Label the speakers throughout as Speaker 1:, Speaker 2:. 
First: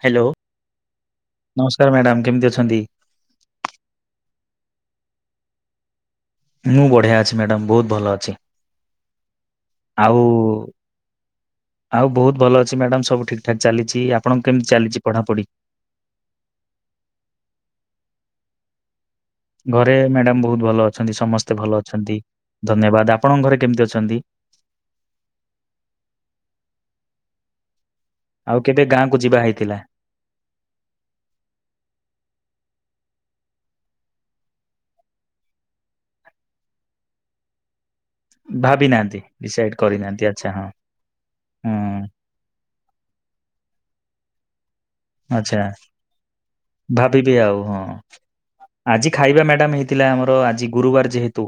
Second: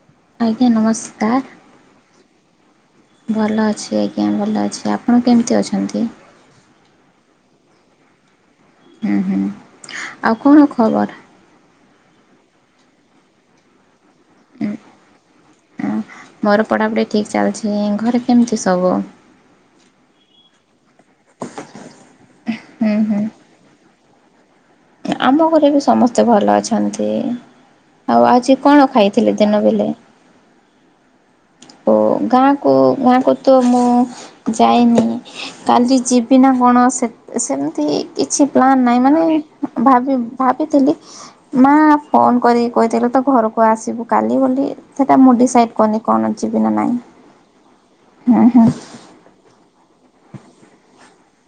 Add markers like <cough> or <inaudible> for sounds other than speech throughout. Speaker 1: Hello
Speaker 2: ଆଜ୍ଞା ନମସ୍କାର
Speaker 1: ନମସ୍କାର ମ୍ୟାଡ଼ାମ କେମିତି ଅଛ ଅଛନ୍ତି?
Speaker 2: ଭଲ ଅଛି ଆଜ୍ଞା ଭଲ ଅଛି ଆପଣ କେମିତି ଅଛନ୍ତି?
Speaker 1: ମୁଁ ବଢିଆ ଅଛି ମ୍ୟାଡାମ ବହୁତ ଭଲ ଅଛି।
Speaker 2: ହୁଁ ହୁଁ ଆଉ କଣ ଖବର?
Speaker 1: ଆଉ ବହୁତ ଭଲ ଅଛି, ମ୍ୟାଡ଼ାମ ସବୁ ଠିକ୍ ଠାକ୍ ଚାଲିଛି ଆପଣଙ୍କ କେମିତି ଚାଲିଛି ପଢ଼ାପଢ଼ି?
Speaker 2: ହଁ, ମୋର ପଢାପଢି ଠିକ ଚାଲିଛି, ଘରେ କେମିତି ସବୁ?
Speaker 1: ଘରେ ମ୍ୟାଡାମ ବହୁତ ଭଲ ଅଛନ୍ତି, ସମସ୍ତେ ଭଲ ଅଛନ୍ତି, ଧନ୍ୟବାଦ ଆପଣଙ୍କ ଘରେ କେମିତି ଅଛନ୍ତି?
Speaker 2: ଆମ ଘରେ ବି ସମସ୍ତେ ଭଲ ଅଛନ୍ତି। ଆଉ ଆଜି
Speaker 1: କେବେ
Speaker 2: କଣ
Speaker 1: ଗାଁକୁ
Speaker 2: ଖାଇଥିଲି
Speaker 1: ଯିବା
Speaker 2: ଦିନ
Speaker 1: ହେଇଥିଲା
Speaker 2: ବେଲେ? <inaudible> ଓ ଗାଁକୁ ଗାଁକୁ ତ ମୁଁ ଯାଇନି କାଲି ଯିବି ନା କଣ ସେ ସେମିତି କିଛି ପ୍ଲାନ୍
Speaker 1: ଭାବି
Speaker 2: ନାହିଁ
Speaker 1: ନାହାନ୍ତି
Speaker 2: ମାନେ
Speaker 1: ଡିସାଇଡ
Speaker 2: ଭାବି
Speaker 1: କରିନାହାନ୍ତି ଆଚ୍ଛା ହଁ
Speaker 2: ଭାବିଥିଲି ମା
Speaker 1: ହୁଁ
Speaker 2: ଫୋନ କରି କହିଦେରେ ତ ଘରକୁ ଆସିବୁ କାଲି ବୋଲି। ସେଟା ମୁଁ
Speaker 1: ଆଚ୍ଛା
Speaker 2: ଡିସାଇଡ କନି କ
Speaker 1: ଭାବିବି ଆଉ ହଁ
Speaker 2: ହୁଁ
Speaker 1: ଆଜି ଖାଇବା ମ୍ୟାମ ହେଇଥିଲା ଆମର ଆଜି ଗୁରୁବାର ଯେହେତୁ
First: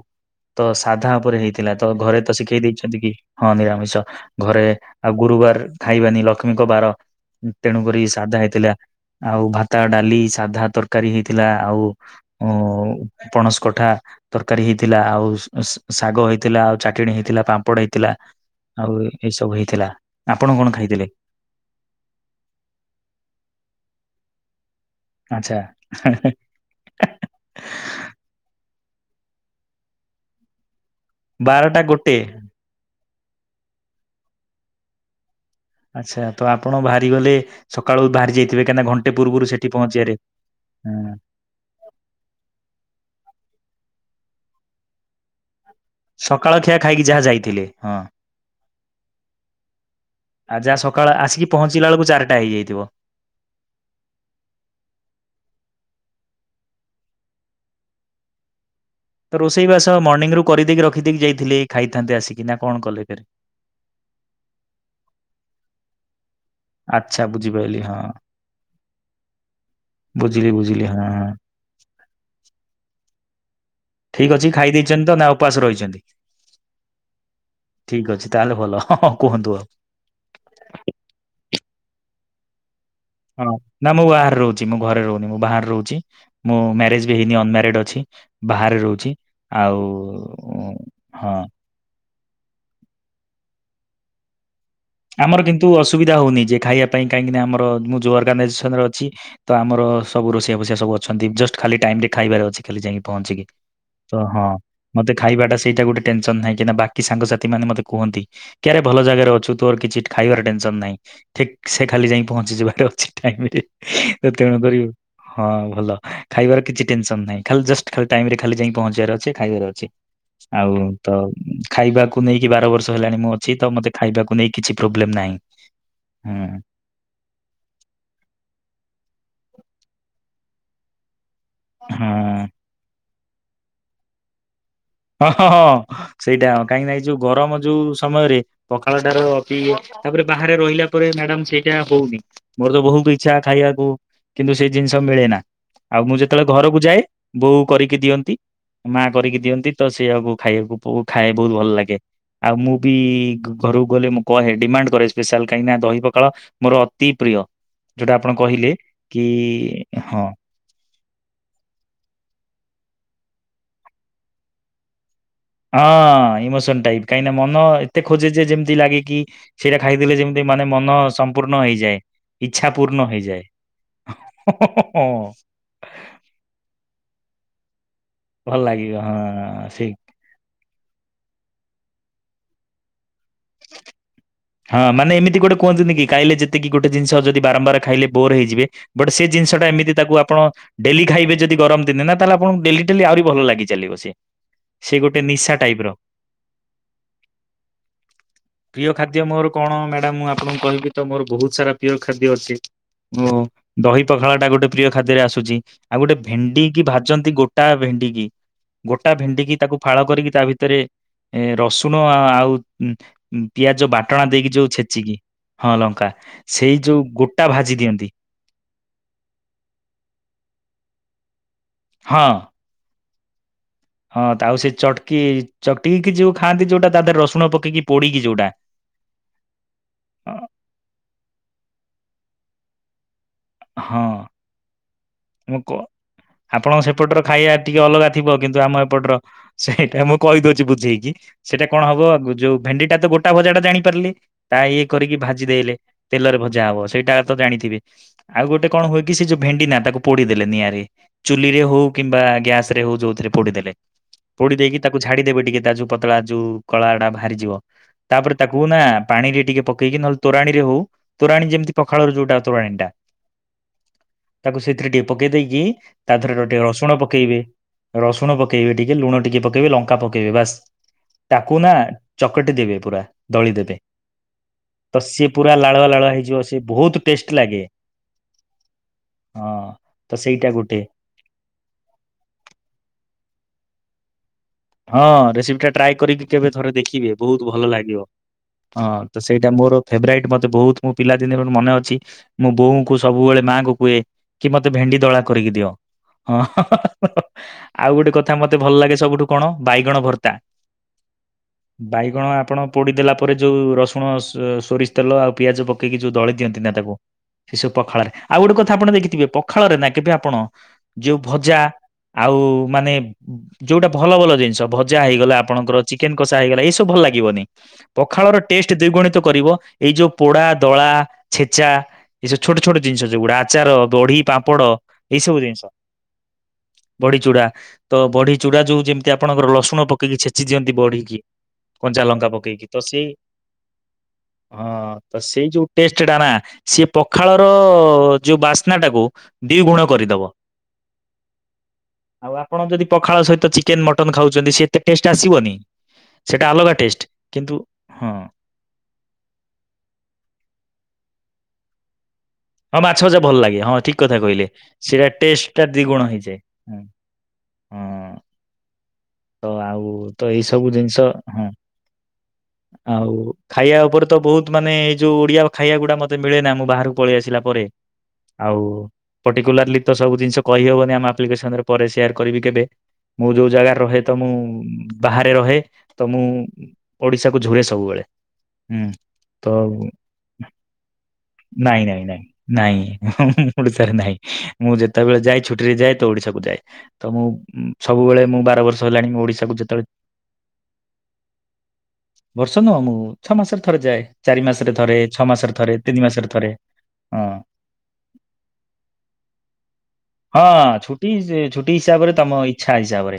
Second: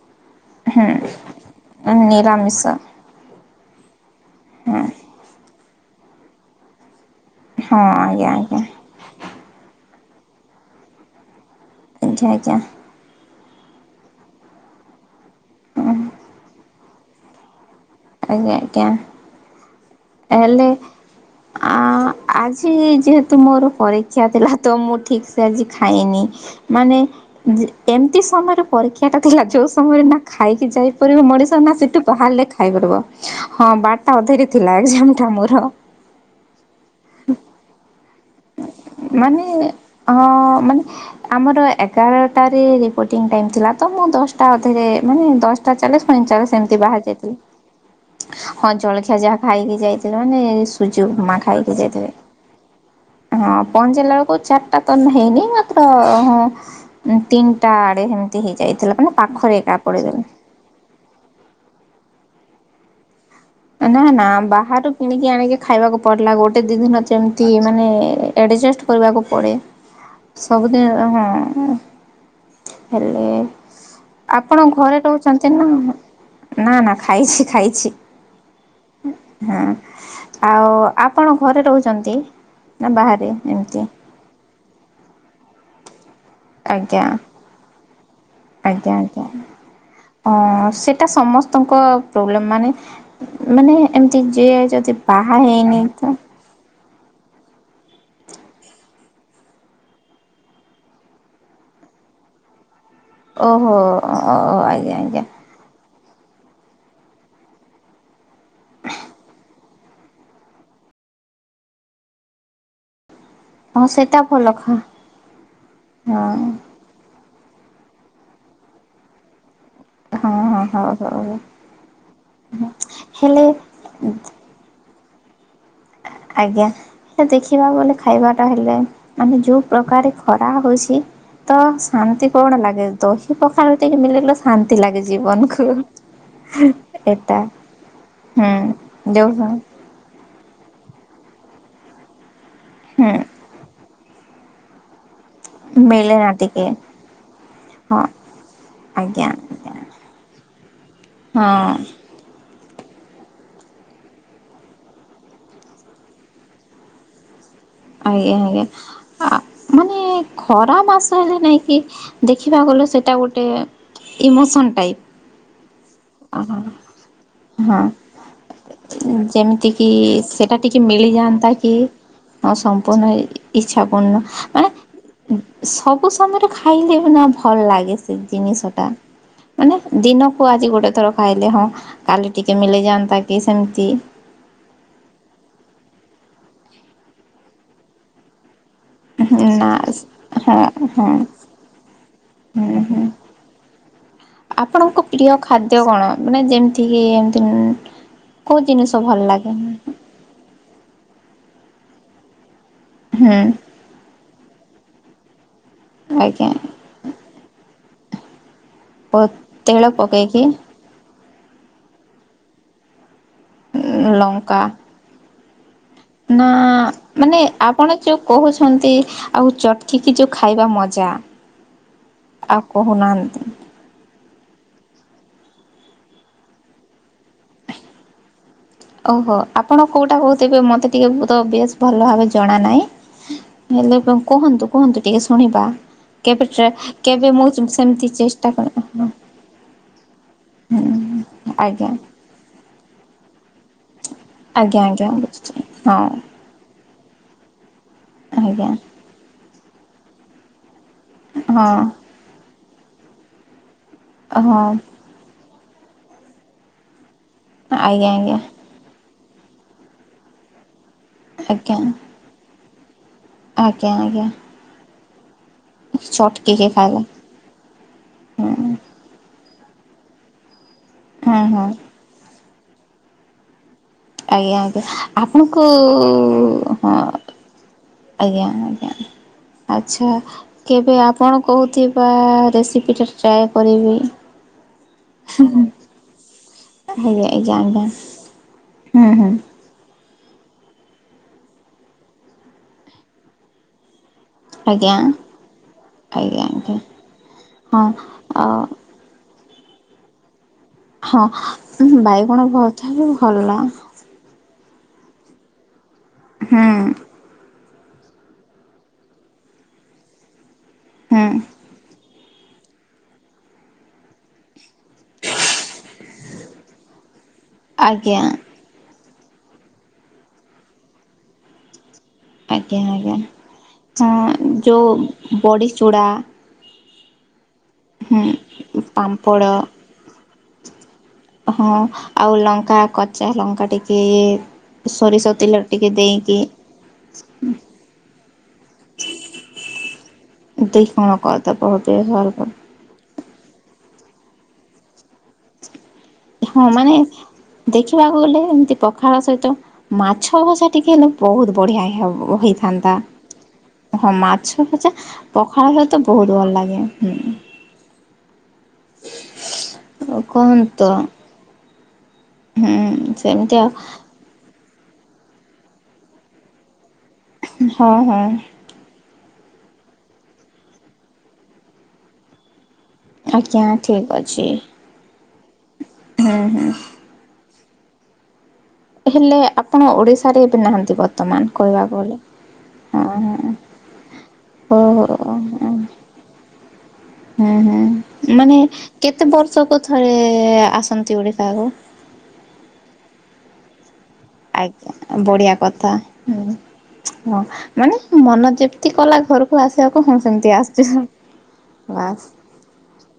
Speaker 1: ତ
Speaker 2: ହୁଁ
Speaker 1: ସାଧା ଉପରେ ହେଇଥିଲା ତ
Speaker 2: ହୁଁ
Speaker 1: ଘରେ ତ
Speaker 2: ନିରାମିଷ
Speaker 1: ଶିଖେଇ ଦେଇଛନ୍ତି କି ହଁ ନିରାମିଷ ଚ ଘରେ
Speaker 2: ହୁଁ
Speaker 1: ଆଉ ଗୁରୁବାର ଖାଇବାନି ଲକ୍ଷ୍ମୀଙ୍କ ବାର। ତେଣୁ
Speaker 2: ହଁ
Speaker 1: କରି <unintelligible>
Speaker 2: ଆଜ୍ଞା
Speaker 1: ସାଧା ହେଇଥିଲା
Speaker 2: ଆଜ୍ଞା
Speaker 1: ଆଉ ଭାତ ଡା ଖାଲି ସାଧା ତରକାରୀ ହେଇଥିଲା। ଆଉ
Speaker 2: ଆଜ୍ଞା
Speaker 1: ଓ
Speaker 2: ଆଜ୍ଞା
Speaker 1: ପଣସ କଠା ତରକାରୀ ହେଇଥିଲା ଆଉ ଶ ଶା ଶାଗ ହେଇଥିଲା ଆଉ ଚାଟେଣୀ ହେଇଥିଲା ପାମ୍ପ ଥିଲା
Speaker 2: ଆଜ୍ଞା ଆଜ୍ଞା
Speaker 1: ଆଉ ଏଇସବୁ ହେଇଥିଲା। ଆପଣ
Speaker 2: ହେଲେ
Speaker 1: କଣ ଖାଇଥିଲେ
Speaker 2: ଆ ଆଜି ଯେହେତୁ ମୋର ପରୀକ୍ଷା ଥିଲା ତ ମୁଁ ଠିକ୍ ସେ
Speaker 1: ଆଚ୍ଛା।
Speaker 2: ଆଜି ଖାଏନି ମାନେ ଯେ ଏମିତି ସମୟରେ ପରୀକ୍ଷାଟା ଥିଲା ଯେଉଁ ସମୟରେ ନା ଖାଇକି ଯାଇ ପାରିବ ମଣିଷ ନା
Speaker 1: ବାରଟା
Speaker 2: ସେଠୁ
Speaker 1: ଗୋଟେ
Speaker 2: ବାହାରିଲେ ଖାଇପାରିବ। ହଁ ବାରଟା ଅଧେରେ ଥିଲା। ଝାମଠାକୁର୍
Speaker 1: ଆଚ୍ଛା ତ ଆପଣ ବାହାରି ଗଲେ ସକାଳୁ ବାହାରି ଯାଇଥିବେ କାହିଁକିନା ଘଣ୍ଟେ
Speaker 2: ମାନେ
Speaker 1: ପୂର୍ବରୁ ସେଠି
Speaker 2: ହଁ
Speaker 1: ପହଞ୍ଚିବାରେ
Speaker 2: ମାନେ ଆମର ଏଗାରଟାରେ ରିପୋଟିଂ ଟାଇମ ଥିଲା ତ। ମୁଁ ଦଶଟା ଅଧେରେ ମାନେ ଟା ଚାଲିସ ପଇଁଚାଳିଶ
Speaker 1: ସକାଳ ଖିଆ
Speaker 2: ଏମିତି
Speaker 1: ଖାଇକି
Speaker 2: ବାହାରି
Speaker 1: ଯାହା
Speaker 2: ଯାଇଥିଲି
Speaker 1: ଯାଇଥିଲେ ହଁ
Speaker 2: ହଁ ଜଳଖିଆ ଯାହା ଖାଇକି ଯାଇଥିଲି ମାନେ
Speaker 1: ଆଉ ଯାହା
Speaker 2: ସୁଜି
Speaker 1: ସକାଳ
Speaker 2: ଉପମା
Speaker 1: ଆସିକି
Speaker 2: ଖାଇକି
Speaker 1: ପହଞ୍ଚିଲା ବେଳକୁ
Speaker 2: ଯାଇଥିଲେ।
Speaker 1: ଚାରିଟା ହେଇଯାଇଥିବ।
Speaker 2: ହଁ ପହଞ୍ଚିଲା ବେଳକୁ ଚାରିଟା ତ ହେଇନି ମାତ୍ର ହଁ ତିନଟା ଆଡେ ହେମତି
Speaker 1: ତ ରୋଷେଇ ବାସ ମର୍ଣ୍ଣିିଂ ରୁ କରିଦେଇକି ରଖି ଦେଇକି ଯାଇଥିଲି ଖାଇଥାନ୍ତେ। କିନା କଣ କଲେ ଫେରେ?
Speaker 2: ନା ନା ବାହାରୁ କିଣିକି ଆଣିକି ଖାଇବାକୁ ପଡିଲା। ଗୋଟେ ଦିଇ ଦିନ
Speaker 1: ଆଚ୍ଛା
Speaker 2: ଯେମିତି
Speaker 1: ବୁଝିପାରିଲି
Speaker 2: ମାନେ
Speaker 1: ହଁ
Speaker 2: ଏଡେଜେଷ୍ଟ କରିବାକୁ ପଡେ ସବୁଦିନ ହଁ। ଉଁ
Speaker 1: ଠିକ୍ ଅଛି
Speaker 2: ଆପଣ
Speaker 1: ଖାଇ
Speaker 2: ଘରେ
Speaker 1: ଦେଇଛନ୍ତି ତ
Speaker 2: ରହୁଚନ୍ତି
Speaker 1: ଉପାସ
Speaker 2: ନା
Speaker 1: ରହିଛନ୍ତି
Speaker 2: ନା ନା ଖାଇଛି ଖାଇଛି।
Speaker 1: ଠିକ୍ ଅଛି ତାହେଲେ ଭଲ ହଁ କୁହନ୍ତୁ
Speaker 2: ହଁ,
Speaker 1: ଆଉ।
Speaker 2: ଆଉ ଆପଣ? ଘରେ ରହୁଚନ୍ତି।
Speaker 1: ହଁ, ନା ମୁଁ ବାହାରେ ରହୁଚି। ମୁଁ ଘରେ ରହୁନି, ମୁଁ ବାହାରେ ରହୁ ଚି। ମୁଁ
Speaker 2: ଆଜ୍ଞା
Speaker 1: ମ୍ୟାରେଜ ବି ହେଇନି ଅନମ୍ୟାରେିଡ ଅଛି, ବାହାରେ
Speaker 2: ଆଜ୍ଞା
Speaker 1: ରହୁଚି
Speaker 2: ଆଜ୍ଞା
Speaker 1: ଆଉ
Speaker 2: ହଁ ସେଟା
Speaker 1: ହଁ।
Speaker 2: ସମସ୍ତଙ୍କ ପ୍ରୋବ୍ଲେମ୍ ମାନେ, ମାନେ ଏମିତି ଯଏ ଯ
Speaker 1: ଆମର କିନ୍ତୁ ଅସୁବିଧା ହଉନି ଯେ ଖାଇବା ପାଇଁ କାହିଁକିନା ଆମର ମୁଁ ଯ ଅର୍ଗାନାଇଜେସନରେ ଅଛି ତ ଆମର ସବୁ ରୋଷଆ ଫୋସିଆ ସବୁ ଅଛନ୍ତି, ଜଷ୍ଟ ଖାଲି ଟାଇମରେ ଖାଇବାରେ ଅଛି ଖାଲି ଯାଇକ। ପହଞ୍ଚିକି।
Speaker 2: ଓହୋ
Speaker 1: ତ ହଁ
Speaker 2: ଆଜ୍ଞା
Speaker 1: ମତେ
Speaker 2: ଆଜ୍ଞା
Speaker 1: ଖାଇବାଟା ସେଇଟା ଗୋଟେ ଟେନସନ୍ ନାହିଁ କିନ୍ତ୍ ବାକି ସାଙ୍ଗସାଥି ମାନେ ମତେ କୁହନ୍ତି କି ଆରେ ଭଲ ଜାଗାରେ ଅଛୁ। ତୋର କିଛି ଖାଇବାର ଟେନସନ ନାହିଁ। ଠିକ ସେ ଖାଲି ଯାଇ ପହଞ୍ଚିଯିବାର ଅଛି। ଟାଇମରେ
Speaker 2: ହଁ ସେଟା
Speaker 1: <inaudible>
Speaker 2: ଭଲ
Speaker 1: ତେଣୁ
Speaker 2: ଖା
Speaker 1: କରି ହଁ ଭଲ
Speaker 2: ହଁ
Speaker 1: ଖାଇବାର କିଛି ଟେନସନ ନାହିଁ। ଖାଲି ଜଷ୍ଟ ଖାଲି ଟାଇମରେ ଖାଲି ଯାଇ ପହଞ୍ଚିବାର ଅଛି ଖାଇବାର ଚି।
Speaker 2: ହଁ ହଁ
Speaker 1: ଆଉ
Speaker 2: ହଉ
Speaker 1: ତ
Speaker 2: ହଉ
Speaker 1: ଖାଇବାକୁ ନେଇକି ବାର ବର୍ଷ ହେଲାଣି ମୁଁ
Speaker 2: ହେଲେ
Speaker 1: ଅଛି ତ ମତେ ଖାଇବାକୁ ନେଇ ପ୍ରୋବଲେମ୍ ନାହିଁ। ହୁଁ
Speaker 2: ଆଜ୍ଞା, ସେ ଦେଖିବା ବଲେ ଖାଇବାଟା ହେଲେ ଆମେ ଯୋଉ ପ୍ରକାରେ ଖରା ହଉଚି। ତ ଶାନ୍ତି
Speaker 1: ହଁ
Speaker 2: କଣ ଲାଗେ? ଦହି ପଖାଳ ଟିକେ ମିଳିଲେ ଶାନ୍ତ।
Speaker 1: ହଁ, ହଁ, ସେଇଟା କାହିଁକି ନା ଏଇ ଯୋଉ
Speaker 2: ଏଟା
Speaker 1: ଗରମ ଯଉ ସମୟରେ ପଖାଳ
Speaker 2: ହୁଁ
Speaker 1: ଟାରୁ
Speaker 2: ଯୋଉ
Speaker 1: ଅପି
Speaker 2: ହୁଁ
Speaker 1: ତାପରେ ବାହାରେ ରହିଲା ପରେ ମ୍ୟାଡ଼ମ ସେଇଟା ହଉନି। ମୋର ତ ବୋହୁତ ଇଚ୍ଛା ଖାଇବାକୁ। କିନ୍ତୁ, ସେ ଜିନିଷ ମିଳେ ନା। ଆଉ ମୁଁ
Speaker 2: ମିଳେନା
Speaker 1: ଯେତେବେଳେ
Speaker 2: ଟିକେ
Speaker 1: ଘରକୁ ଯାଏ, ବୋଉ କରିକି
Speaker 2: ହଁ
Speaker 1: ଦିଅନ୍ତି ମା
Speaker 2: ଆଜ୍ଞା
Speaker 1: କରିକି ଦିଅନ୍ତି।
Speaker 2: ଆଜ୍ଞା।
Speaker 1: ତ ସେଇଆକୁ ଖାଇବାକୁ ବୋଉ ଖାଏ ବହୁତ ଭଲ
Speaker 2: ହଁ
Speaker 1: ଲାଗେ। ଆଉ ମୁଁ ବି ଘରକୁ ଗଲେ ମୁଁ କହେ ଡିମାଣ୍ଡ କରେ ସ୍ପେଶାଲ, କାହିଁକିନା ଦହି ପଖାଳ ମୋର ଅତି ପ୍ରିୟ। ଯୋଉଟା ଆପଣ
Speaker 2: ଆଜ୍ଞା, ଆଜ୍ଞା,
Speaker 1: କହିଲେ କି
Speaker 2: ଆଁ ମାନେ
Speaker 1: ହଁ
Speaker 2: ଖରା ମାସ ତ ହେଲେ ନେଇଁ କି ଦେଖିବାକୁ ଗଲେ ସେଟା ଗୋଟେ ଇମୋସନ ଟାଇପ।
Speaker 1: ହଁ, ଇମୋସନ ଟାଇପ କାହିଁକିନା ମନ
Speaker 2: ହଁ।
Speaker 1: ଏତେ ଖୋଜେ ଯେ ଯେମିତି ଲାଗେ କିି ସେଟା
Speaker 2: ଯେମିତିକି
Speaker 1: ଖାଇଦେଲେ ଯେମିତି ମାନେ ମନ ସମ୍ପୂର୍ଣ୍ଣ ହେଇଯାଏ।
Speaker 2: ହ,
Speaker 1: ଇଚ୍ଛା ପୂର୍ଣ୍ଣ
Speaker 2: ସମ୍ପୂର୍ଣ୍ଣ
Speaker 1: ହେଇଯାଏ।
Speaker 2: ଇଚ୍ଛାପୂର୍ଣ୍ଣ ମାନେ
Speaker 1: ହଁ
Speaker 2: ସବୁ ସମୟରେ ଖାଇ ସେ ନା ଭଲ ଲାଗେ। ସେ
Speaker 1: ଭଲ
Speaker 2: ଜିନିଷ ଟା।
Speaker 1: ଲାଗିବ ହଁ
Speaker 2: ମାନେ
Speaker 1: ସେଇ
Speaker 2: ଦିନକୁ ଆଜି ଗୋଟେ ଥର ଖାଇଲେ, ହଁ କାଲି ଟିକେ ମିଲିଯାଆନ୍ତା
Speaker 1: ହଁ ମାନେ ଏମିତି ଗୋଟେ କୁହନ୍ତିନି କି ଖାଇଲେ ଯେତିକି ଗୋଟେ ଜିନିଷ ଯଦି ବାରମ୍ବାର ଖାଇଲେ ବୋର ହେଇଯିବେ। ବଟ ସେଇ ଜିନିଷଟା
Speaker 2: ନା
Speaker 1: ଏମିତି ତାକୁ ଆପଣ
Speaker 2: ହଁ ହଁ
Speaker 1: ଡେଲି ଖାଇବେ
Speaker 2: ହୁଁ
Speaker 1: ଯଦି ଗରମ ଦିନେ ନା ତାହଲେ ଆପଣଙ୍କୁ ଡେଲି
Speaker 2: ହୁଁ।
Speaker 1: ଡେଲି ଆହୁରି ଭଲ ଲାଗି ଚାଲିବ ସେ।
Speaker 2: ଆପଣଙ୍କ
Speaker 1: ସେ ଗୋଟେ
Speaker 2: ପ୍ରିୟ
Speaker 1: ନିଶା
Speaker 2: ଖାଦ୍ୟ
Speaker 1: ଟାଇପ ର।
Speaker 2: କଣ ମାନେ ଯେମିତି କି ଏମତି କୋଉ ଜିନିଷ
Speaker 1: ପ୍ରିୟ
Speaker 2: ଭଲ
Speaker 1: ଖାଦ୍ୟ ମୋର
Speaker 2: ଲାଗେ
Speaker 1: କଣ ମ୍ୟାଡାମ ମୁଁ ଆପଣଙ୍କୁ କହିବି ତ ମୋର ବହୁତ ସାରା ପୁରା ପିଓର ଖାଦ୍ୟ ଅଛି।
Speaker 2: ହୁଁ
Speaker 1: ଓ ଦହି ପଖାଳ ଟା ଗୋଟେ ପ୍ରିୟ ଖାଦ୍ୟରେ ଆସୁ ଛିି ଆଉ ଗୋଟେ
Speaker 2: ଆଜ୍ଞା
Speaker 1: ଭେଣ୍ଡି କି ଭାଜନ୍ତି ଗୋଟା ଭେଣ ଣ୍ଡି କି ଗୋଟା
Speaker 2: ଓ
Speaker 1: ଭେଣ୍ଡିିକି ତାକୁ
Speaker 2: ତେଳ
Speaker 1: ଫାଳ କରିକି ତା
Speaker 2: ପକେଇକି
Speaker 1: ଭିତରେ ଏ ରସୁଣ ଆ-ଆଉ ଉଁ ଉଁ ପିଆଜ ବାଟଣା ଦେଇକି
Speaker 2: ଲଙ୍କା
Speaker 1: ଯୋଉ ଛେଚିକି। ହଁ ଲଙ୍କା
Speaker 2: ନା
Speaker 1: ସେଇ ଯୋଉ
Speaker 2: ମାନେ
Speaker 1: ଗୋଟା ଭାଜି
Speaker 2: ଆପଣ
Speaker 1: ଦିଅନ୍ତି
Speaker 2: ଯୋଉ କହୁଛନ୍ତି ଆକୁ ଚଟକିକି ଯୋଉ ଖାଇବା ମ ଜା
Speaker 1: ହଁ
Speaker 2: ଆଉ କହୁନ ନ
Speaker 1: ହଁ ତ ଆଉ ସେ ଚଡକି ଚକଟି କିି ଯୋଉ ଖାଆନ୍ତି ଯୋଉଟା ତା ଦେହରେ ରସୁଣ ପକେଇକି ପୋଡ଼ିକି ଯୋଉଟା।
Speaker 2: ଓହୋ ଆପଣ କୋଉଟା କହୁଥିବେ ମତେ ଟିକେ ତ ବେଶ ଭଲ ଭାବେ ଜଣା ନାଇଁ। ହେଲେ
Speaker 1: ହଁ
Speaker 2: ପ କୁହନ୍ତୁ କୁହନ୍ତୁ ଟିକେ
Speaker 1: ମୁଁ
Speaker 2: ଶୁଣିବା
Speaker 1: କ
Speaker 2: କେବେ ଟ୍ରା
Speaker 1: ଆପଣଙ୍କ ସେପଟର
Speaker 2: କେବେ ମୁଁ
Speaker 1: ଖାଇବା ଟିକେ ଅଲଗା
Speaker 2: ସେମିତି
Speaker 1: ଥିବ
Speaker 2: ଚେଷ୍ଟା
Speaker 1: କିନ୍ତୁ ଆମ
Speaker 2: କରିବା ହଁ।
Speaker 1: ଏପଟର ସେଇଟା ମୁଁ କହିଦଉଛି ବୁଝେଇକି। ସେଇଟା କଣ ହବ ଯୋଉ ଭେଣ୍ଡିଟା ତ ଗୋ ଟା ଭଜା ଟା ଜାଣିପାରିଲେ। ତା
Speaker 2: ଆଜ୍ଞା
Speaker 1: ଇଏ
Speaker 2: ଆଜ୍ଞା
Speaker 1: କରିକି
Speaker 2: ବୁଝୁଛି
Speaker 1: ଭାଜିଦେଲେ
Speaker 2: ହଁ
Speaker 1: ତେଲରେ ଭଜା ହବ ସେଇଟା ତ ଜାଣିଥିବେ। ଆଉ ଗୋଟେ
Speaker 2: ଆଜ୍ଞା
Speaker 1: କଣ ହୁଏ କି ସେ ଯୋଉ ଭେଣ୍ଡି ନା ତାକୁ ପୋଡ଼ି ଦେଲେ ନିଆଁରେ। ଚୁଲି ରେ ହଉ
Speaker 2: ହଁ
Speaker 1: କିମ୍ବା ଗ୍ୟାସ ରେ ହଉ ଯୋଉଥିରେ ପୋଡ଼ିଦେଲେ। ପୋଡି ଦେଇକି
Speaker 2: ହଁ
Speaker 1: ତାକୁ ଝାଡିଦେବେ ଟିକେ ତା ଯୋଉ ପତଳା ଯୋଉ କଳା ଗୁଡା ବା ହାରିଯିବ
Speaker 2: ଆଜ୍ଞା
Speaker 1: ତାପରେ
Speaker 2: ଆଜ୍ଞା
Speaker 1: ତାକୁ ନା ପାଣିରେ ଟିକେ ପକେଇକି ନହେଲେ ତୋରାଣୀରେ ହଉ ତୋରାଣୀ ଯେମିତି
Speaker 2: ଆଜ୍ଞା
Speaker 1: ପଖାଳ ର ଯୋଉଟା ତୋରାଣି ଟା
Speaker 2: ଆଜ୍ଞା ଆଜ୍ଞା।
Speaker 1: ପକେଇଦେଇ ପକେଇକି ତା ଧରେ ଟିକେ
Speaker 2: ଚଟକିକି
Speaker 1: ରସୁଣ
Speaker 2: ଖାଇଲେ
Speaker 1: ପକେଇବେ ରସୁଣ
Speaker 2: ହୁଁ
Speaker 1: ପକେଇବେ ଟିକେ ଲୁଣ ଟିକେ ପକ ତେବେ ଲଙ୍କା ପକେଇବେ ବାସ
Speaker 2: ହୁଁ
Speaker 1: ତାକୁ
Speaker 2: ହୁଁ
Speaker 1: ନା ଚକ୍ ଚକଟି ଦେବେ ପୁରା ଦଳିଦେବେ
Speaker 2: ଆଜ୍ଞା ଆଜ୍ଞା ଆପଣଙ୍କୁ
Speaker 1: ଲାଳୁଆ ହେଇଯିବ ସେ
Speaker 2: ହଁ
Speaker 1: ବହୁତ ଟେଷ୍ଟ ଲାଗେ ହଁ ତ ସେଇଟା ଗୋଟେ
Speaker 2: <inaudible> ଟ୍ରାଏ କରିବି।
Speaker 1: ହଁ ରେସିପି ଟା ଟ୍ରାଏ କରିକି- କେବେ ଥରେ ଦେଖିବେ
Speaker 2: ଆଜ୍ଞା
Speaker 1: ବହୁତ
Speaker 2: ଆଜ୍ଞା
Speaker 1: ଭଲ
Speaker 2: ଆଜ୍ଞା
Speaker 1: ଲାଗିବ ହଁ
Speaker 2: ହୁଁ
Speaker 1: ତ
Speaker 2: ହୁଁ
Speaker 1: ସେଇଟା ମୋର ଫେବେରାଇଟି। ମତେ ବହୁତ ମୋ ପିଲାଦିନେ ମନେ ଅଛି ମୋ ବୋଉ କଙ୍କୁ ସବୁବେଳେ ମାଙ୍କୁ କୁହେ- କି ମତେ
Speaker 2: ଆଜ୍ଞା
Speaker 1: ଭେଣ୍ଡି ଦଳା କରିକି ଦିଅ ହଁ
Speaker 2: ଆଜ୍ଞା ଆଜ୍ଞା
Speaker 1: <inaudible> ଆଉ
Speaker 2: ହଁ
Speaker 1: ଗୋଟେ କଥା ମତେ
Speaker 2: ଆଉ
Speaker 1: ଭଲ ଲାଗେ ସବୁଠୁ- କଣ ବାଇଗଣ ଭର୍ତ୍ତା-
Speaker 2: ହଁ
Speaker 1: ବାଇଗଣ ଆପଣ ପୋଡି
Speaker 2: ଭର୍ତ୍ତା ବି
Speaker 1: ଦେଲା ପରେ ଯୋଉ
Speaker 2: ଭଲ
Speaker 1: ରସୁଣ ସୋରିଷ- ତେଲ ଆଉ ପିଆଜ ପ- ଯୋଉଁ ଦଳି ଦିଅନ୍ତି ନାଁ
Speaker 2: ହୁଁ
Speaker 1: ତାକୁ- କି ସବୁ ପଖାଳରେ ଆଉ ଗୋଟେ କଥା ଆପଣ ଦେଖିଥିବେ ପଖାଳରେ ନା କେବେ ଆପଣ- ଯୋଉ
Speaker 2: ହୁଁ
Speaker 1: ଭଜା- ଆଉ ମାନେ ଯୋଉଟା- ଭଲ ଭଲ ଜିନିଷ ଭ - <inaudible> ଚିକେନ୍ କସା ହେଇଗଲା ଏଇ ସବୁ ଭଲ ଲାଗିବନି
Speaker 2: ଆଜ୍ଞା
Speaker 1: ପଖାଳ ର ଟେଷ୍ଟ <inaudible> କରିବ ଏଇ ଯୋଉଁ ପୋଡା ଦଳା ଛେଚା- ଏଇସବୁ ଛୋଟ ଛୋଟ
Speaker 2: ଆଜ୍ଞା
Speaker 1: ଜିନିଷ
Speaker 2: ଆଜ୍ଞା
Speaker 1: ଯୋଉଗୁଡା ଆଚାର ବଢି
Speaker 2: ହଁ
Speaker 1: ପାମ୍ପଡ
Speaker 2: ଯୋଉ
Speaker 1: ଏଇ ସବୁ
Speaker 2: ବଡ଼ି
Speaker 1: ଜିନିଷ-
Speaker 2: ଚୁଡ଼ା
Speaker 1: ବଢି ଚୁଡ଼ା ତ ବଢି ଚୂଡା ଯୋଉ
Speaker 2: ହୁଁ
Speaker 1: ଯେମିତି
Speaker 2: ପାମ୍ପଡ଼
Speaker 1: ଆପଣଙ୍କର ରସୁଣ ପକେଇକି ଛେଚି ଦିଅନ୍ତି ବଡି କି
Speaker 2: ହଁ
Speaker 1: କଞ୍ଚା ଲଙ୍କା
Speaker 2: ଆଉ
Speaker 1: ପକେଇକି, ତ ସେ,
Speaker 2: କଞ୍ଚା ଲଙ୍କା ଟିକେ
Speaker 1: ହଁ ତ
Speaker 2: ସୋରିଷ
Speaker 1: ସେଇ
Speaker 2: ତେଲ
Speaker 1: ଯଉ
Speaker 2: ଟିକେ
Speaker 1: ଟେଷ୍ଟ ଟେ ନା,
Speaker 2: ଦେଇକି
Speaker 1: ସେଏ ପଖାଳ ର ଯୋ ବାସ୍ନା ଟାକୁ ଗୁଣ କରିଦବ
Speaker 2: ଦିଗୁଣା କରିଦେବ <inaudible>
Speaker 1: ଚିକେନ୍ ମଟନ୍ ଖାଉଛନ୍ତି ସେ ଏତେ ଟେଷ୍ଟ ଆସିବନି ସେଟା
Speaker 2: ହଁ
Speaker 1: ଅଲଗା
Speaker 2: ମାନେ
Speaker 1: ଟେଷ୍ଟ କିନ୍ତୁ ହଁ
Speaker 2: ଦେଖିବାକୁ ଗଲେ ଏମତି ପଖାଳ ସହିତ ମାଛ ଭଜା ଟିକେ ହେଲେ ବହୁତ ବଢିଆ ହିଁ ହବ।
Speaker 1: ହଁ ମାଛ ଭଜା ଭଲ ଲାଗେ, ହଁ ଠିକ କଥା କହିଲେ
Speaker 2: ଭଜା
Speaker 1: ସେଟା ଟେଷ୍ଟ
Speaker 2: ପଖାଳ
Speaker 1: ଟା
Speaker 2: ସହିତ
Speaker 1: ଦିଗୁଣ
Speaker 2: ବହୁତ
Speaker 1: ହେଇଯାଏ
Speaker 2: ଭଲ ଲାଗେ ହୁଁ
Speaker 1: <inaudible> ହଁ ତ ଆଉ ତ ଏଇ ସବୁ
Speaker 2: କୁହନ୍ତୁ
Speaker 1: ଜିନିଷ ହଁ
Speaker 2: ହୁଁ
Speaker 1: ଆଉ
Speaker 2: ସେମିତି ଆଉ
Speaker 1: ଖାଇବା ଉପରେ ତ ବହୁତ ମାନେ ଯେଉଁଡ଼ିଆ ଖାଇବା ଗୁଡ଼ା ମୋତେ ମିଳେ ନାହିଁ ବାହାରକୁ ପଳେଇ ଆସିଲା ପରେ
Speaker 2: ହଁ ହଁ
Speaker 1: ଆଉ ପର୍ଟିକୁଲାରଲି ତ ସବୁ ଜିନିଷ କହିହବନି, ଆମ ଆପ୍ଲିକେସନରେ ପରେ ସେୟାର କରିବି କେବେ ମୁଁ ଯୋଉ
Speaker 2: ଆଜ୍ଞା
Speaker 1: ଜାଗାରେ ରହେ ତ
Speaker 2: ଠିକ
Speaker 1: ମୁଁ
Speaker 2: ଅଛି ପଛି।
Speaker 1: ବାହାରେ ରହେ ତ ମୁଁ ଓଡିଶା କୁ ଝୁରେ ସବୁବେଳେ ହୁଁ
Speaker 2: ହେଲେ
Speaker 1: ତ
Speaker 2: ଆପଣ ଓଡ଼ିଶାରେ ଏବେ ନାହାନ୍ତି ବର୍ତ୍ତମାନ
Speaker 1: <inaudible> ନାଇଁ
Speaker 2: କହିବାକୁ ଗଲେ।
Speaker 1: ନାଇଁ ନାଇଁ
Speaker 2: ହଁ
Speaker 1: ନାଇଁ
Speaker 2: ହଁ
Speaker 1: ଓଡିଶାରେ ନାହିଁ ମୁଁ
Speaker 2: ଓହୋ
Speaker 1: ଯେତେବେଳେ
Speaker 2: ହଁ
Speaker 1: ଯାଏ ଛୁଟିରେ ଯାଏ
Speaker 2: ହୁଁ
Speaker 1: ତ ଓଡିଶାକୁ ଯାଏ ତ ମୁଁ ସବୁବେଳେ
Speaker 2: ହୁଁ
Speaker 1: ମୁଁ
Speaker 2: ମାନେ
Speaker 1: ବାର ବର୍ଷ ହେଲାଣି ମୁଁ
Speaker 2: କେତେ
Speaker 1: ଓଡିଶାକୁ
Speaker 2: ବର୍ଷକୁ
Speaker 1: ଯେତେବେଳେ
Speaker 2: ଥରେ ଆସନ୍ତି ଓଡିଶାକୁ? <inaudible>
Speaker 1: ବର୍ଷ ନୁହଁ ମୁଁ ଛଅ ମାସରେ ଥରେ ଯାଏ। ଚାରି ମାସରେ ଥରେ
Speaker 2: ଆଜ୍ଞା
Speaker 1: ଛଅ
Speaker 2: ବଢିଆ
Speaker 1: ମାସରେ ଥରେ
Speaker 2: କଥା
Speaker 1: ତିନି ମାସରେ
Speaker 2: <inaudible> ହଁ
Speaker 1: ଥରେ
Speaker 2: ହଁ ମାନେ ମନ ଯେମତି କଲା ଘରକୁ ଆସିବାକୁ ହଁ ସେମତି ଆସଛ
Speaker 1: ଛୁଟି ସେ ଛୁଟି
Speaker 2: <inaudible>
Speaker 1: ହିସାବରେ
Speaker 2: ବାସ୍।
Speaker 1: ତମ ଇଚ୍ଛା ହିସାବରେ।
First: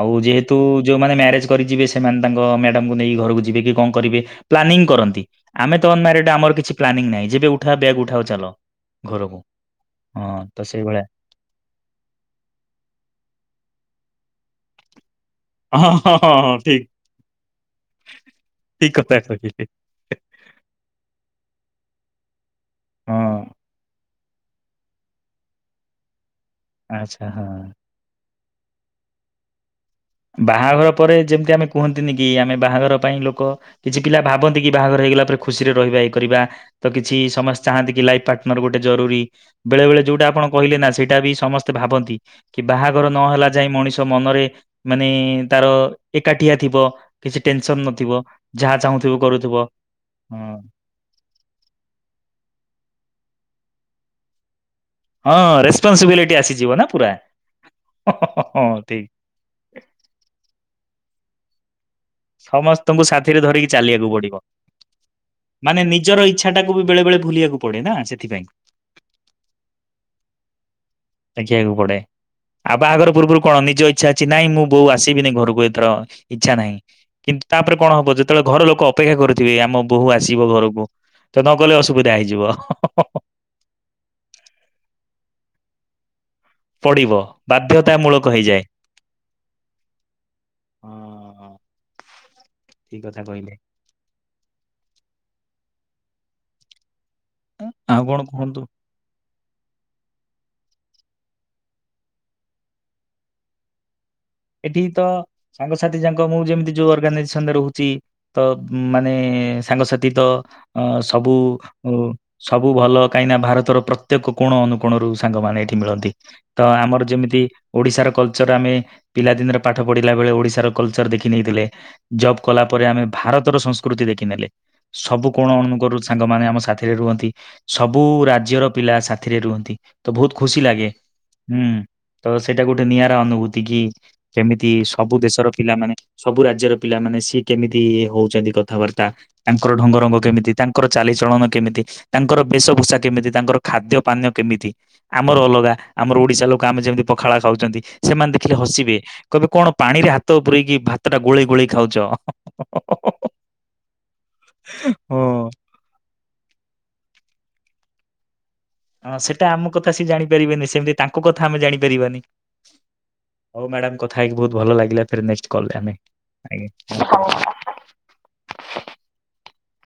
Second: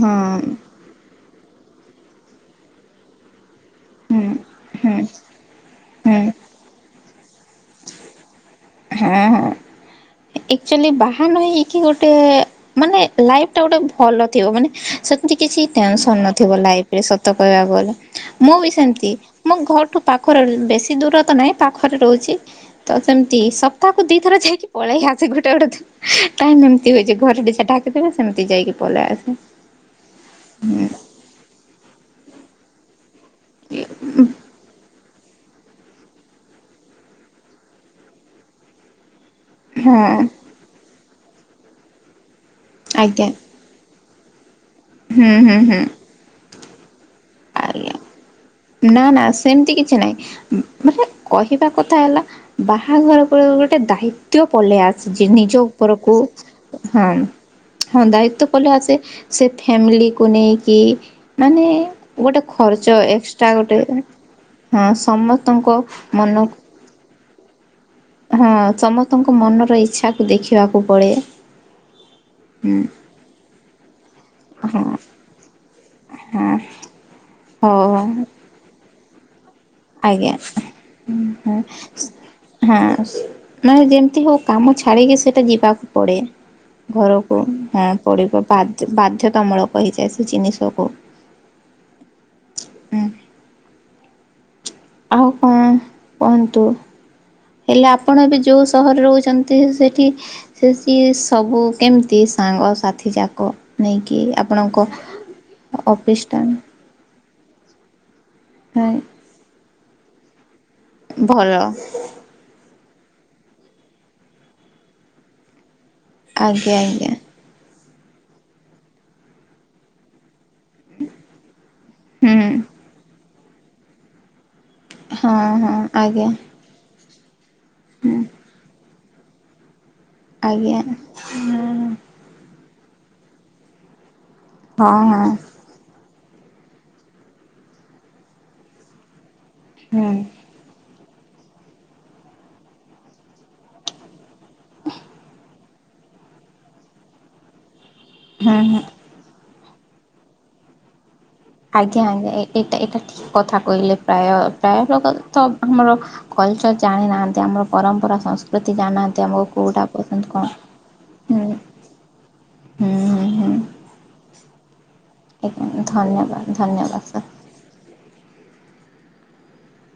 Speaker 2: ହଁ
Speaker 1: ଯେହେତୁ ଯୋଉମାନେ ମ୍ୟାରେଜ କରିଯିବେ ସେ ମାନେ ତାଙ୍କ ମ୍ୟାଡାମକୁ ନେଇ ଘରକୁ ଯିବେ କି। କଣ କରିବେ
Speaker 2: ହୁଁ
Speaker 1: ପ୍ଲାନିଂ
Speaker 2: ହୁଁ
Speaker 1: କରନ୍ତି, ଆମେ ତଲ
Speaker 2: ହୁଁ
Speaker 1: ଅନମ୍ୟାରେଡ ଆମର କିଛି ପ୍ଲାନିଂ ନାଇଁ। ଯେବେ ଉଠା ବ୍ୟାଗ୍ ଉଠାଅ ଚାଲ।
Speaker 2: ହଁ
Speaker 1: ଘରକୁ।
Speaker 2: ହଁ
Speaker 1: ହଁ ତ
Speaker 2: ଆକ୍ଚୁଆଲି
Speaker 1: ସେଇଭଳିଆ
Speaker 2: ବାହା ନ ହେଇକି ଗୋଟେ ମାନେ ଲାଇଫଟା ଗୋଟେ ଭଲ ଥିବ ମାନେ ସେ ଏମତି କିଛି
Speaker 1: ହଁ ହଁ
Speaker 2: ଟେନସନ୍
Speaker 1: ହଁ
Speaker 2: ନଥିବ
Speaker 1: ହଁ ଠିକ
Speaker 2: ଲାଇଫରେ ସତ କହିବାକୁ ଗଲେ ମୁଁ ବି
Speaker 1: ଠିକ
Speaker 2: ସେମିତି
Speaker 1: କଥା
Speaker 2: ମୋ
Speaker 1: କହିଲେ।
Speaker 2: ଘରଠୁ ପାଖରେ ବେଶି ଦୂର ତ ନାହିଁ। ପାଖରେ ରହୁଛି। ତ ସେମ
Speaker 1: ହଁ
Speaker 2: ସପ୍ତାହକୁ ଦି ଥର ଯାଇକି ପଳେଇକି ଆସେ ଗୋଟେ ଗୋଟେ ଦ ଟାଇମ ଏମତି ହୋଏ ଯେ
Speaker 1: ଆଚ୍ଛା
Speaker 2: ଘରେ
Speaker 1: ହଁ।
Speaker 2: ଦିଶା ଡାକୁଥିବେ ସେମତି ଯାଇକି ପଳେଇ ଆସେ।
Speaker 1: ବାହାଘର ପରେ ଯେମତି ଆମେ କୁହନ୍ତିନି କି ଆମେ ବାହାଘର ପାଇଁ ଲ କ କିଛି ପିଲା ଭାବନ୍ତି କି ବାହାଘର ହେଇଗଲା ପରେ ଖୁସିରେ ରହିବା ଇ କରିବା ତ କିଛି ସମସ୍ତେ ଚାହାନ୍ତି କି ଲାଇଫ ପାର୍ଟନର ଗୋଟେ ଜରୁରୀ ବେଳେ ବଳେ ଯୋଉଟା
Speaker 2: ହଁ
Speaker 1: ଆପଣ କହିଲେ ନା ସେ ଏଟା ବି ସମସ୍ତେ ଭାବନ୍ତି। କି ବାହାଘର ନ
Speaker 2: ଆଜ୍ଞା
Speaker 1: ହେଲା ଯାଏ ମଣିଷ ତ ମନରେ ମାନେ ତାର ଏକା ଠିଆ ଥିବ। କିଛି ଟେନସନ
Speaker 2: ଆଜ୍ଞ,
Speaker 1: ନଥିବ ଯାହା
Speaker 2: ନା
Speaker 1: ଚାହୁଁଥିବ
Speaker 2: ନା
Speaker 1: କରୁଥିବ
Speaker 2: ସେମତି କିଛି ନାହିଁ।
Speaker 1: ହଁ
Speaker 2: ମାନେ କହିବା କଥା ହେଲା ବାହାଘର ଗୋଟେ ଗୋଟେ ଦାୟିତ୍ଵ। ପଲେଇ ଆସୁଚି। ନିଜ
Speaker 1: ହଁ
Speaker 2: ଉପରକୁ
Speaker 1: ରେସପନସିବିଲିଟି ଆସିଯିବ ନା
Speaker 2: ହଁ,
Speaker 1: ପୁରା।
Speaker 2: ହଁ, ଦାୟିତ୍ଵ ପଲେେଇ ଆସେ। ସେ ଫ୍ୟାମିଲିକୁ ନେଇକି ମାନେ ଗୋଟେ ଖର୍ଚ୍ଚ
Speaker 1: ସମସ୍ତଙ୍କୁ ସାଥିରେ
Speaker 2: ଏକ୍ସଟ୍ରା
Speaker 1: ଧରିକି
Speaker 2: ଗୋଟେ
Speaker 1: ଚାଲିବାକୁ ପଡିବ।
Speaker 2: ହଁ ସମସ୍ତଙ୍କ
Speaker 1: ମାନେ ନିଜର
Speaker 2: ମନ
Speaker 1: ଇଚ୍ଛା ଟାକୁ ବି ବେଳେ ବେଳେ ଭୁଲିବାକୁ ପଡେ ନା ସେଥିପାଇଁ
Speaker 2: ହଁ ସମସ୍ତଙ୍କୁ ମନର ଇଚ୍ଛାକୁ ଦେଖିବାକୁ ପଡେ।
Speaker 1: ଦେଖିବାକୁ ପଡେ।
Speaker 2: ହୁଁ
Speaker 1: ଆଉ ବାହାଘର ପୂର୍ବରୁ କଣ ନିଜ ଇଚ୍ଛା ଅଛି, ନାହିଁ ମୁଁ
Speaker 2: ହଁ
Speaker 1: ବୋଉ ଆସିବିନି ଘରକୁ ଏଥର
Speaker 2: ହଁ
Speaker 1: ଇଚ୍ଛା ନାହିଁ। କିନ୍ତୁ ତାପରେ କଣ
Speaker 2: ହଉ
Speaker 1: ହବ ଯେତେବେଳେ ଘର ଲୋକ ଅପେକ୍ଷା କରି।
Speaker 2: ଆଜ୍ଞା,
Speaker 1: ନ
Speaker 2: ହଁ,
Speaker 1: ଗଲେ ଅସୁବିଧା ହେଇଯିବ
Speaker 2: ହଁ ମାନେ ଯେମିତି ହଉ କାମ ଛାଡିକି ସ ମତେ ଯିବାକୁ ପଡ଼େ।
Speaker 1: ପଡିବ
Speaker 2: ଘରକୁ ହଁ
Speaker 1: ବାଧ୍ୟତା ମୂଳକ
Speaker 2: ପଡିବ
Speaker 1: ହେଇଯାଏ।
Speaker 2: ବାଧ୍ ବାଧ୍ୟତାମୂଳକ ହେଇଯାଏ ସେ ଜିନିଷକୁ।
Speaker 1: ହଁ। ଠିକ
Speaker 2: ହୁଁ।
Speaker 1: କଥା କହିଲେ
Speaker 2: ଆଉ କଣ କୁହନ୍ତୁ? ହେଲେ
Speaker 1: ଆଉ କଣ
Speaker 2: ଆପଣ ଏବେ
Speaker 1: କୁହନ୍ତୁ?
Speaker 2: ଯୋଉ ସହରରେ ରହୁଚନ୍ତି ସେଠି ଏ ସବୁ କେମିତି ସାଙ୍ଗସାଥି ଯାକ ନେଇକି ଆପଣଙ୍କ
Speaker 1: ଏଠି ତ ସାଙ୍ଗସାଥି ଯାକ
Speaker 2: ଅଫିସ୍ ଟା
Speaker 1: ମୁଁ ଯେମିତି ଯୋଉ ଅର୍ଗାନାଇ ଆଙ୍ଗେ ରହୁଚି। ତ
Speaker 2: ହଁ
Speaker 1: ମାନେ ସାଙ୍ଗସାଥି ତ ଅ ସବୁ
Speaker 2: ଭଲ
Speaker 1: ସବୁ ଭଲ। କାହିଁକିନା ଭାରତର ପ୍ରତ୍ୟେକ କୋଣ ଅନୁକୋଣରୁ ସାଙ୍ଗମାନେ ଏଠି ମିଳନ୍ତି, ତ
Speaker 2: ଆଜ୍ଞା
Speaker 1: ଆମର
Speaker 2: ଆଜ୍ଞା।
Speaker 1: ଯେମିତି ଓଡ଼ିଶାର କଲଚର ଆମେ ପିଲାଦିନରେ ପାଠ ପଢିଲା ବେଳେ ଓଡ଼ିଶ ତାର କଲଚର ଦେଖି ନେଇଥିଲେ। ଜବ
Speaker 2: ହୁଁ
Speaker 1: କଲା ପରେ ଆମେ ଭାରତର ସଂସ୍କୃତି ଦେଖିନେଲେ। ସବୁ
Speaker 2: ହଁ
Speaker 1: କୋଣ
Speaker 2: ହଁ
Speaker 1: ଅନୁକୋଣରୁ
Speaker 2: ଆଜ୍ଞା
Speaker 1: ସାଙ୍ଗମାନେ ଆମ ସାଥିରେ ରୁହନ୍ତି। ସବୁ ରାଜ୍ୟର ପିଲା ସାଥ ଥିରେ ରୁହନ୍ତି। ତ ବହୁତ ଖୁସି
Speaker 2: ଆଜ୍ଞା
Speaker 1: ଲାଗେ। ହୁଁ ତ ସେଇଟା ଗୁଠେ ନିଆରା ଅନୁଭୂତି କି? କେମିତି
Speaker 2: ହଁ
Speaker 1: ସବୁ
Speaker 2: ହଁ
Speaker 1: ଦେଶର ପିଲାମାନେ ସବୁ ରାଜ୍ୟର ପିଲାମାନେ ସିଏ କେମିତି ଇଏ ହଉଚନ୍ତି କଥାବାର୍ତ୍ତା। ତାଙ୍କର ଢଙ୍ଗ
Speaker 2: ହୁଁ
Speaker 1: ରଙ୍ଗ କେମିତି ତାଙ୍କର ଚାଲିଚଳନ କେମିତି, ତାଙ୍କର ବେଶଭୂଷା କେମିତି, ତାଙ୍କର ଖାଦ୍ୟ ପାନୀୟ କେମିତି, ଆମର ଅଲଗା ଆମର ଓଡିଶା ଲୋକ ଆମେ ଯେମିତି ପଖାଳ ଖାଉଚନ୍ତି ସେମାନେ ଦେଖିଲେ
Speaker 2: ହୁଁ ହୁଁ।
Speaker 1: ହସିବେ। ବେ କଣ ପାଣିରେ ହାତ ପୁରେଇକି ଭା
Speaker 2: ଆଜ୍ଞା ଆଜ୍ଞା ଏ-ଏଇଟା ଏଟା ଠିକ କଥା କହିଲେ ପ୍ରାୟ ପାୟ
Speaker 1: ହଁ
Speaker 2: ପ-କଥ-ହାମର କଲଚର୍ ଜାଣିନାହାନ୍ତି, ଆମର ପରମ୍ପରା ସଂସ୍କୃ
Speaker 1: ହଁ ସେଟା ଆମ କଥା ସିଏ ଜାଣିପାରିବେନି, ସେମତି ତାଙ୍କ
Speaker 2: ହୁଁ
Speaker 1: କଥା ଆମେ ଜାଣିପାରିବାନି,
Speaker 2: ହୁଁ ହୁଁ ହୁଁ
Speaker 1: ହଉ ମ୍ୟାଡାମ୍ କଥା ହେଇକି ବୋହୁତ ଭଲ ଲାଗିଲା। ଫେରେ ନେକ୍ଷ୍ଟ କଲ୍ ରେ
Speaker 2: ଆଜ୍ଞା
Speaker 1: ଆମେ
Speaker 2: ଧନ୍ୟବାଦ ଧନ୍ୟବାଦ ସାର୍।
Speaker 1: ଆଜ୍ଞା <inaudible>